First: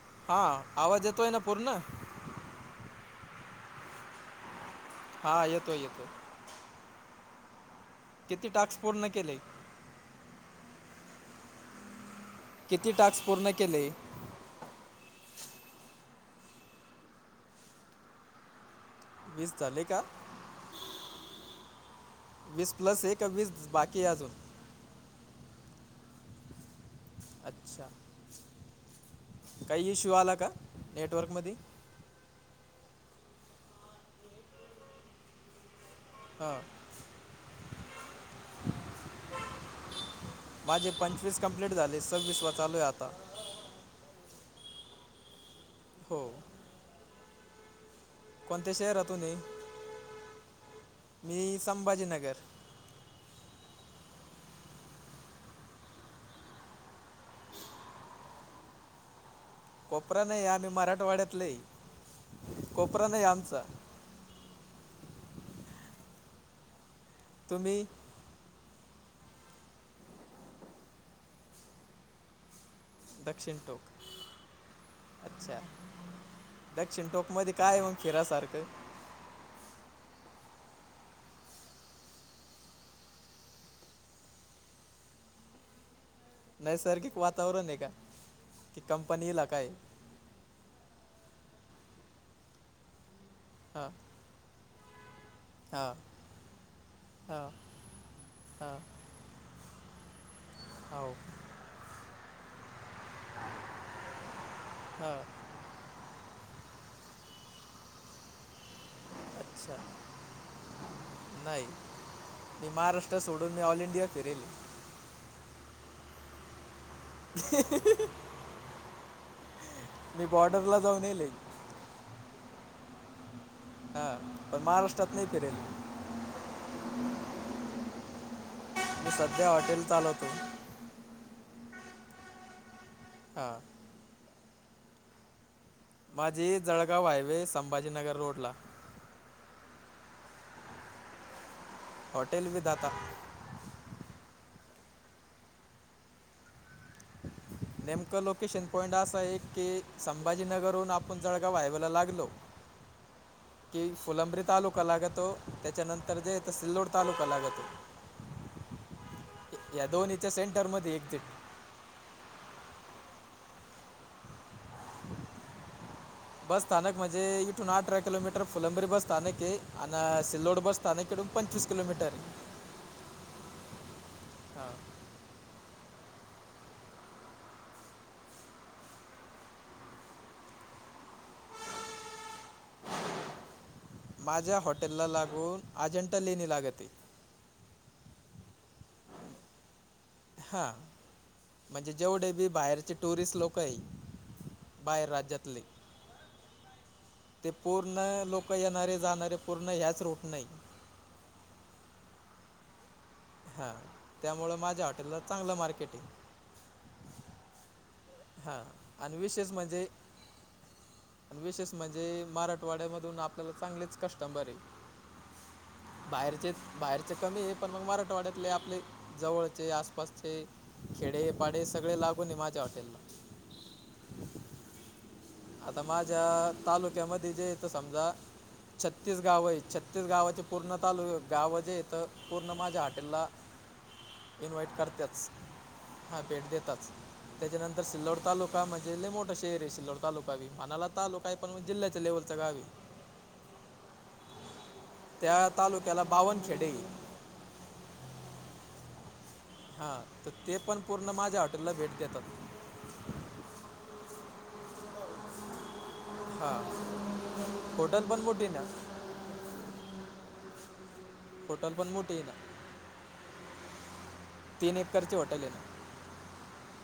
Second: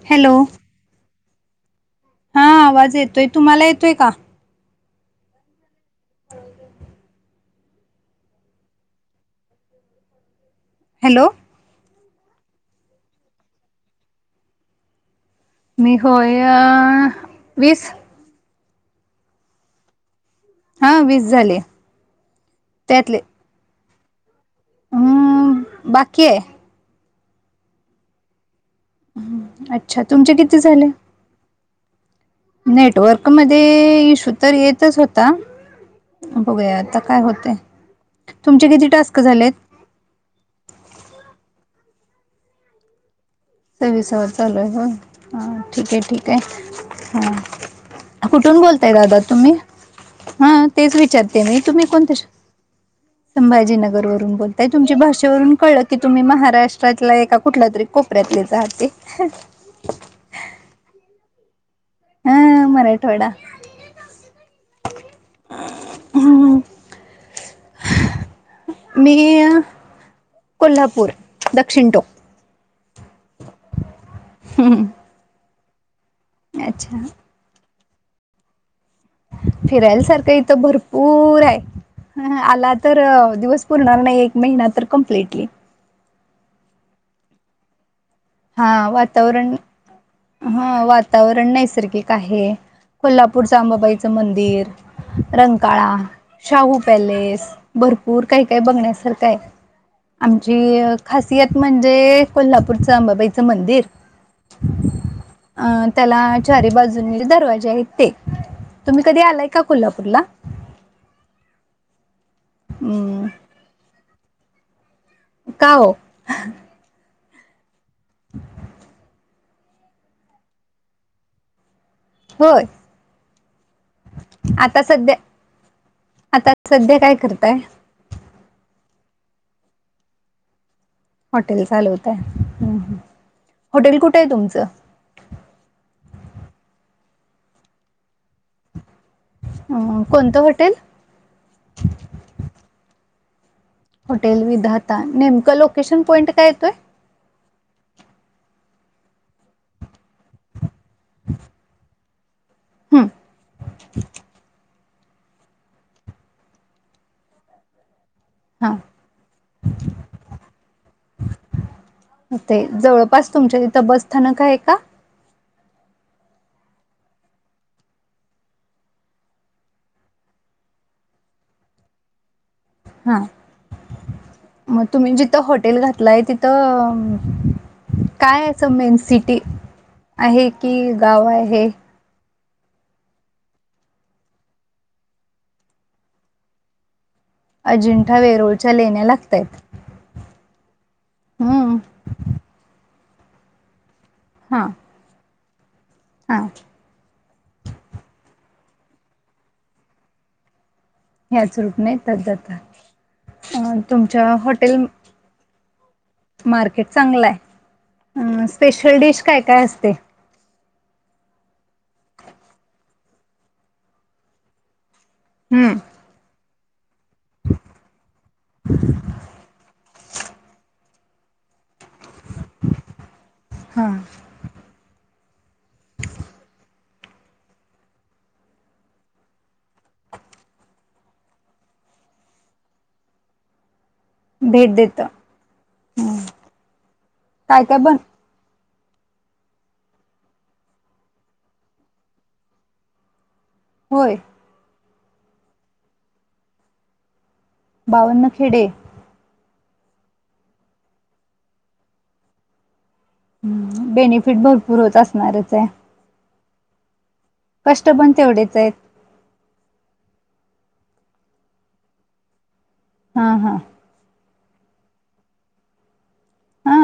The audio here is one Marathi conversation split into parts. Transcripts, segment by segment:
हॅलो हा आवाज येतोय ना पूर्ण हा आवाज येतोय तुम्हाला येतोय का हा येतो येतो ह किती टास्क पूर्ण केले हॅलो किती टास्क पूर्ण केले मी होय वीस वीस झाले का हा वीस झाले वीस प्लस आहे त्यातले का वीस बाकी क आजल हम्म बाकी अच्छा काही अच्छा इश्यू तुमचे आला का किती नेटवर्कमध्येध नेटवर्कमध्येध इशू तर येतच होता हां बघूया आता काय होत तुमचे किती टास्क झालेत माझे पंचवीस कंप्लीट झाले सव्वीस व चालू आहे आता विसावर चालू आहे हो ह ठीक आहे हो ठीक आहे हां कुठून कोणत्या बोलताय दादा शहरातून आहे तुम्ही हा तेच विचारते मी तुम्ही कोणते संभाजीनगर वरून बोलताय तुमच्या भाषेवरून कळलं की तुम्ही महाराष्ट्रातला एका कुठला तरी खूप रयत्नीच ते कोपरा नाही आम्ही मराठवाड्यातलाही हा मराठवाडा ह् तुम्ही मी कोल्हापूर दक्षिण टोप दक्षिण टोक अच्छा अच्छा दक्षिण टोक मध्ये काय मग फिरायसारखं? फिरायलासारखं इथं भरपूर हाय. ह आला तर दिवस पुरणार नाही एक महिना तर कमप्लिटली. नैसर्गिक वातावरण आहे का, की हा कंपनी वातावरण इलाका हाय? हा वातावरण नैसर्गिक आहे, कोल्हापूरचं हां आंबाबाईचं मंदिर. रंकाळा. हां शाहू हां पॅलेस, भरपूर काही काही हां बघण्यासारखं हाय. आमची हो खासियत म्हणजे कोल्हापूरचं अंबाबाईचं मंदिर. हा. अ त्याला चारी बाजून दरवाजे आहेत ते. तुम्ही कधी आलाय का अच्छा कोल्हापूरला? नाही, मी महाराष्ट्र हम्म सोडून मी ऑल इंडिया फिरेल. का ओ? ह मी बॉर्डरला जाऊन येेले. होय. ह [inaudible] हा पण आता महाराष्ट्रात सध्या नाही फिरेल. आता सध्या काय करताय? मी सध्या हॉटेल चालवतो. हॉटेल चालवत आहे ह. हां. हॉटेल कुठं आहे तुमचं? माझी जळगाव हायवे संभाजीनगर रोड ला. अ कोणतं hotel? Hotel Vidhata. Hotel Vidhata, नेमकं लोकेशन पॉइंट काय येतोय? नेमकं लोकेशन पॉइंट असं आहे की संभाजीनगरहून आपण जळगाव हायवे ला लागलो हम्म. की फुलंब्री तालुका लागतो त्याच्यानंतर जेेत सिल्लोड तालुका लागतो हां. या दोन्हीच्या सेंटरमध्ये एकझिट. हो ते, जवळपास तुमच्या तिथं बस स्थानक आहे का? बस स्थानक म्हणजे, इथून अठरा किलोमीटर फुलंबी बस स्थानक आहे आन सिल्लोड बस साणेकडून पंचवीस किलोमीटर. आहे हा हां मग तुम्ही जिथं हॉटेल घातलाय तिथं. काय असं मेन सिटी आहे, कि गाव आहे? माझ्या हॉटेलला लागून अजंटा लेणी लागते. अजिंठा वेरोळच्या लेण्या लागतयत. हा. म्हणजे जेवढे बी बाहेरचे टुरिस्ट लोक आहे. हा बाहेर राज्यातले. हां. ते पूर्ण लोक येणारे जाणारे पूर्ण ह्याच रूट नाही. ह्याच रूट न येतात जातात अ, हा तुमच्या त्यामुळे माझ्या हॉटेल हॉटेलला चांगलं मार्केट हे. मार्केट चांगला हाय. अ हां स्पेशल आणि डिश काय विशेष काय म्हणजे असते? विशेष म्हणजे मराठवाड्यामधून आपल्याला चांगलेच कस्टंबर आहे. हम्म. बाहेरचे, बाहेरचे कमी आहे पण मग मराठवाड्यातले आपले जवळचे आसपासचे. खेडे पाडे सगळे लागून आहे माझ्या हॉटेलला. हां. [unintelligible] आता माझ्या तालुक्यामध्ये जे येत समजा. छत्तीस गाव आहे छत्तीस गावाचे पूर्ण तालुक गाव जे इथं पूर्ण माझ्या हॉटेलला. ह. इन्व्हाइट करतच हम्म. हा भेट दताच काय काय त्याच्यानंतर बन सिल्लोड. तालुका म्हणे मोठे एरियाो तालुका. वी म्हनाला तालुका आहे पण म जिल्ह्याच्या लेवलचा गावी. होय. त्या तालुक्याला बावनखेडे. बावन्न खेडे. हा तर ते पण पूर्ण माझ्या हॉटेलला भेट देतात. हम्म बेनिफिट भरपूर होत असणार्याच आहे. हा कष्ट होटल पण मोठी तेवढेच ना. आहेत होटल पण मोठे आहे ना. हा हा. तीन एकरची हॉटेल आहे ना. हा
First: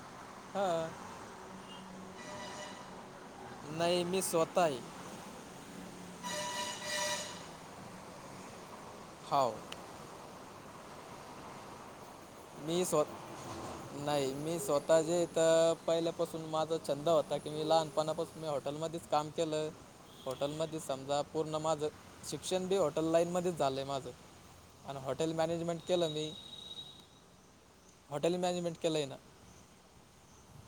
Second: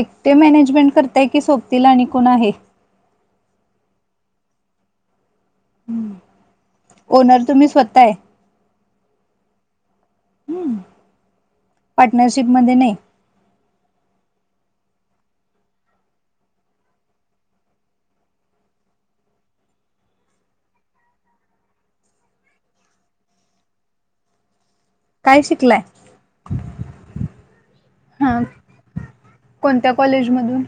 एकटे मॅनेजमेंट हां करताय की सोपतील आणि कोण आहे. नाही मीस होताही. ह ओनर तुम्ही स्वतः आहे. हाव. हम् पार्टनरशिपमध्ये मी नाही. स्व नाही मी स्वतः जे तर पहिल्यापासून माझा छंद होता की मी लहानपणापासून मी हॉटेलमध्येच. काम केलं. हॉटेलमध्ये समजा पूर्ण माझं शिक्षण बी हॉटेल लाईनमध्येध्येच झालंय माझं. आणि हॉटेल काय मॅनेजमेंट शिकलाय केलं मी. हॉटेल हा मॅनेजमें केलं ना. कोणत्या कॉलेजमधून?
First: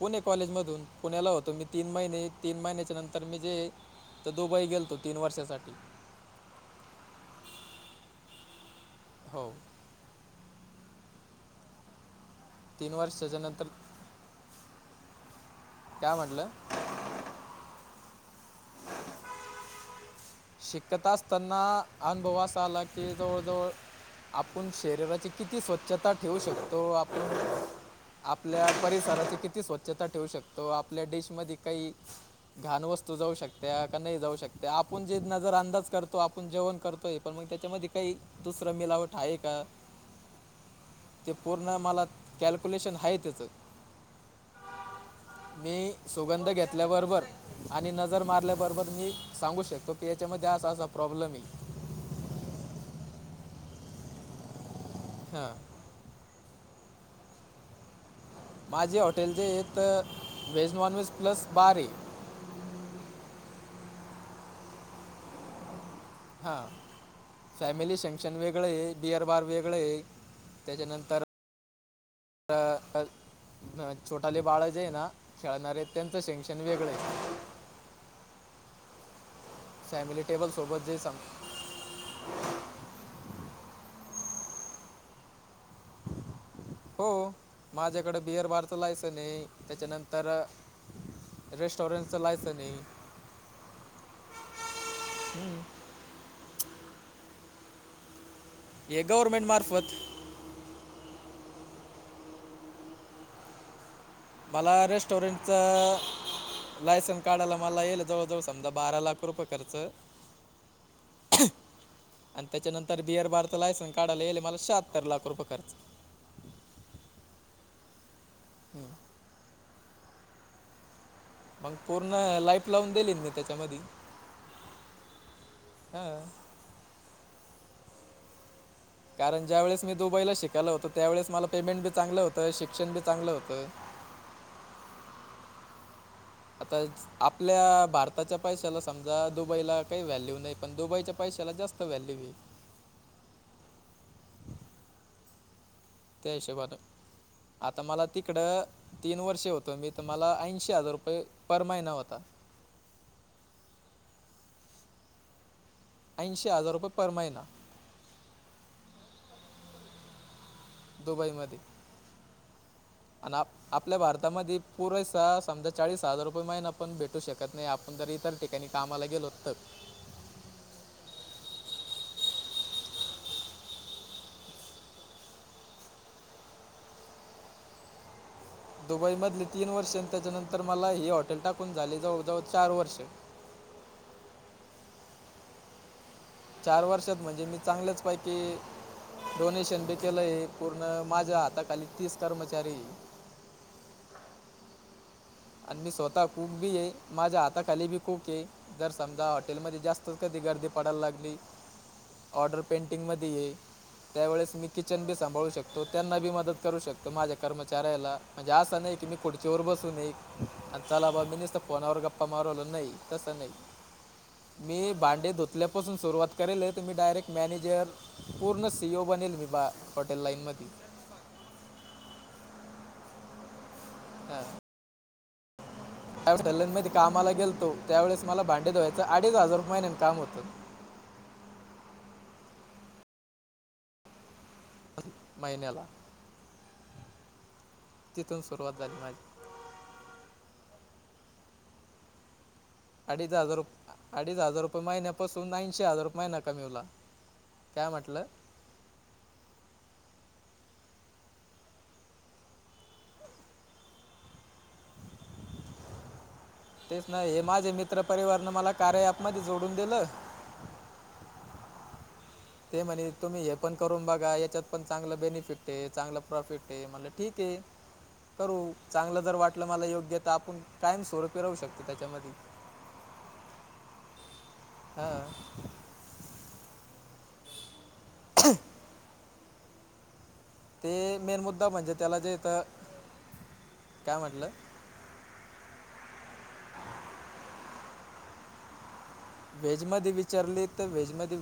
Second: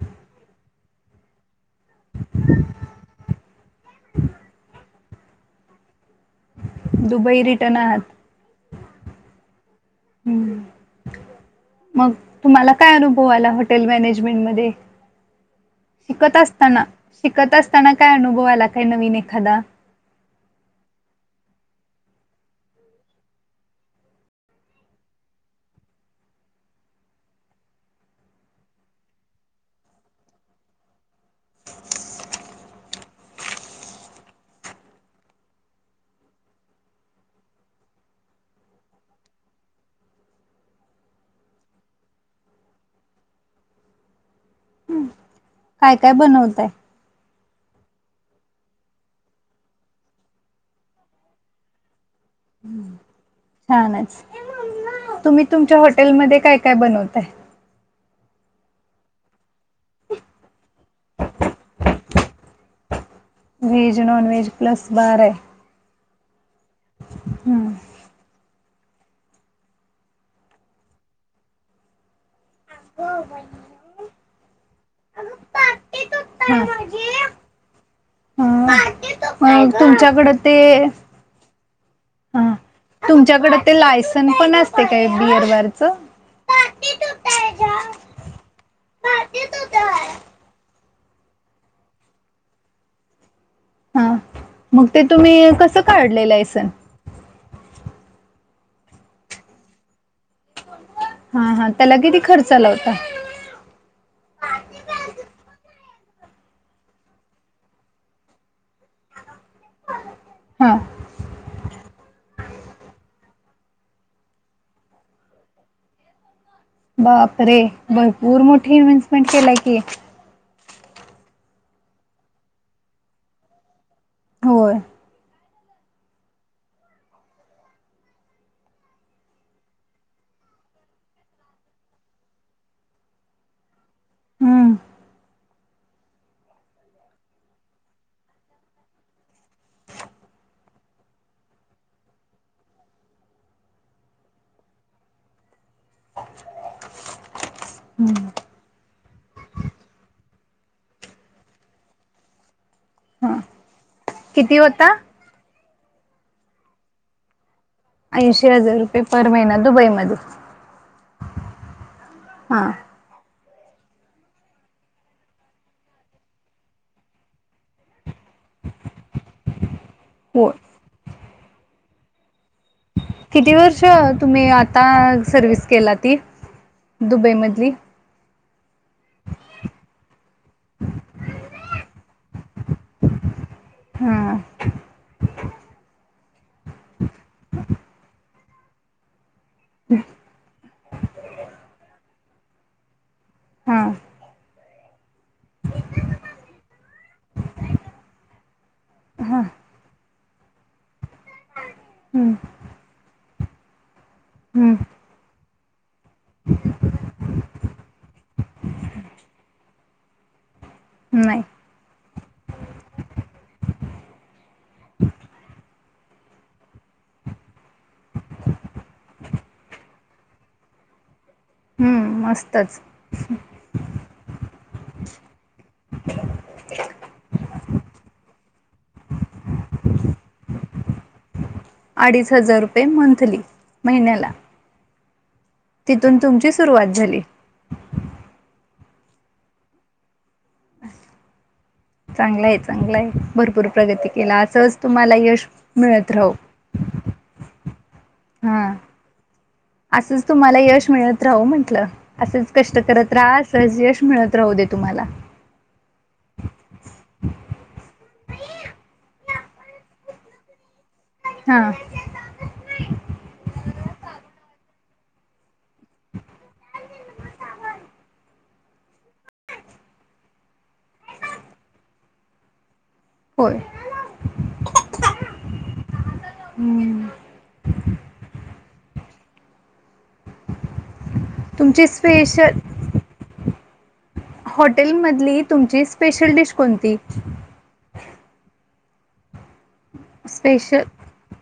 पुणे कॉलेज मधून पुण्याला होतो मी तीन महिने तीन महिन्याच्या नंतर मी जे. तर दुबई गेलतो तीन वर्षासाठी. दुबई रिटर्न आहात. हो. हम्म. मग तुम्हाला तीन काय अनुभव वर्षाच्या आला नंतर हॉटेल मॅनेजमेंट मध्ये. काय शिकत म्हटलं असताना शिकत असताना काय अनुभव आला काय नवीन एखादा. शिकत असताना अनुभवा अस आला की जवळजवळ. आपण शरीराची किती स्वच्छता ठेवू शकतो आपण. आपल्या परिसराची किती स्वच्छता ठेवू शकतो आपल्या डिश मध काही. घाण वस्तू जाऊ शकते का नाही जाऊ शकते आप आपण जे नजर अंदाज करतो आपण जेवण करतोय पण मग त्याच्यामध्ये काही दुसरं मिलावट आहे का? [unintelligible] ते पूर्ण मला कॅल्क्युलेशन आहे त्याचं. मी काय काय सुगंध बनवताय घेतल्याबरोबर आणि नजर मारल्याबरोबर मी सांगू शकतो. त पी एचच्या ममध्येे असा प्रॉब्लेमही. छानच तुम्ही हां तुमच्या हॉटेल मध्ये काय काय बनवताय. माझे हॉटेलचे य व्हेज नॉन व्हेज प्लस बारी. वेज नॉन वेज प्लस बारा आहे. हा हम्म. फॅमिली फंक्शन वेगळं आहे बडिअर बार वेगळं आहे त्याच्यानंतर. तर छोटाले बाळ जे ना खेळणारे. त्यांचं सेक्शन वेगळं आहे. हा. नाही. फॅमिली तुमच्याकडें टेबलसोबत ते- जे सांग हा. तुमच्याकडे ते लायसन पण असते काय? बीअ र बारच? हो. माझ्याकडें बिअर बारचं लायसन ए, त्याच्यानंतर- रेस्टॉरंटच लायसनए. हा. मग ते तुम्ही कसं काढल लायसन? हे गव्हर्मेंट मार्फत. हा हा. त्याला किती खर्च आला होता? मला रेस्टॉरंटच- लायसन्स काढायला मला येईलये जवळ जवळ समजा बारा लाख रुपये- कर्चं. हा आणि त्याच्यानंतर बीअर बार चा लायसन्स काढायला येयेलए मला शहात्तर लाख रुपये खर्च. बाप रे! भरपूर मोठी इन्व्हेस्टमेंट केलाय की. मग पूर्ण लाईफ लावून दिली ना मी? त्याच्यामधी. होय. हा‌. कारण ज्या वेळेस मी दुबईला शिकायलं होतं त्यावेळे मला पेमेंट बी चांगल होतं, शिक्षण बी चांगलं होतं. हम्म. आत्ताच आपल्या भारताच्या पैशाला समजा दुबईला काही व्हॅल्यू नाही पण दुबईच्या पैशाला जास्त व्हॅल्यू आहे. त्या हिशोबानं, आता मला हम्म तिकडं तीन वर्षे होतो मी तर मला ऐंशी हजार रुपये पर महिना होता हा, किती होत? ऐंशी हजार रुपये पर महिना. ऐंशी हजार रुपये पर महिना दुबईमध्ये. दुबईमध्ये. हां. अन आप आपल्या भारतामध्ये पुरेसा समजा चाळीस हजार रुपये महिना पण भेटू शकत नाही, आपण जरी इतरिक कधी कामाला गेलो तर! हो. किती वर्षं तुम्ही आता सर्व्हिस केला ती दुबईमधली दुबई मधले तीन वर्ष आणि त्याच्यानंतर मला हे हॉटेल टाकून झाली जवळजवळ चार वर्षे. हा. चार वर्षात म्हणजे मी चांगलेच पैकी. डोनेशन बी केलंय पूर्ण माझ्या हाताखाली तीस कर्मचारीये हां. आणि मी स्वतः कूक बी आहे, माझ्या हाताखाली बी कूक आहे, जर समजा हां हॉटेलमध्ये जास्त कधी गर्दी पडायला लागली हं ऑर्डर पेंटिंगमध्ये ये. त्यावेेळेस मी हं किचन बी सांभाळू शकतो, त्यांना बी मदत करू शकतो माझ्या कर्मचाऱ्याला. म्हणजे असं नाही की मी खुर्चीवर बसुनये आणि चला बाबा मी नाही नसत. फोनावर गप्पा मारू राहिलो नाही. तसं नाही. मी भांडे धुतल्यापासून सुरुवात करेल तुम्ही डायरेक्ट मॅनेजर. पूर्ण सी ओ बनेल विभाग हॉटेल लाईनमध्ये. हम्म मस्तच. त्यावेळेस सलूनमध्ये कामाला गेलतो त्यावेळेस मला भांडे धुवाचे अडीच हजार रूपयने महिना काम होतं. अडीच हजार रुपये मंथली, महिन्याला. महिन्याला. तून तुमची सुरुवात झाली. तिथून सुरुवात झाली माझी. चांगलय आहे चांगलय आहे अडीच हजार रुप भरपूर प्रगती अडीच केला हजार असंच रुपये तुम्हाला यश महिन्यापासून ऐंशी हजार मिळत रुपये राहो. महिना कमी [inaudible] काय म्हटलं? हा असंच तुम्हाला यश मिळत राहू म्हटलं. असंच कष्ट करत राहा, अस यश मिळत राहू दे तुम्हाला. तेच ना, हे माझे मित्रपरिवारनं मला कार्य ॲपमध्ये जोडून दिलं. हा. ते म्हणे, तुम्ही हे पण करून बघा. याच्यात पण चांगलं बेनिफिट आहे, चांगलं प्रॉफिट आहे. म्हणलं ठीक आहे. करू चांगलं जर वाटलं मला योग्य तर आपण कायम स्वरुपी राहु शकतो त्याच्यामध्ये. होय. हा. हं. [unintelligible] ते मेन मुद्दा तुमची म्हणजे त्याला जे इथ, स्पेशल काय म्हणला? हॉटेलमधली तुमची स्पेशल डिश कोणती? व्हेजमध्ये विचारली स्पेशल तर, व्हेजमध्ये-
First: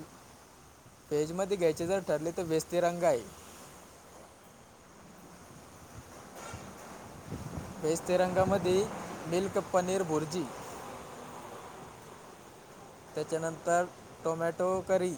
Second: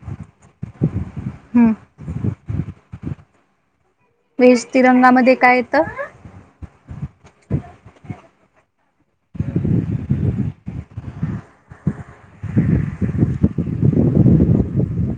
व्हेजमध्ये हं घ्यायची जर ठरली तर व्हेज - तिरंगाई. व्हेज तिरंगामध्ये काय येत? व्हेज तिरंगामध्ये मिल्क पनीर भुर्जी. त्याच्यानंतर टोमॅटो करी.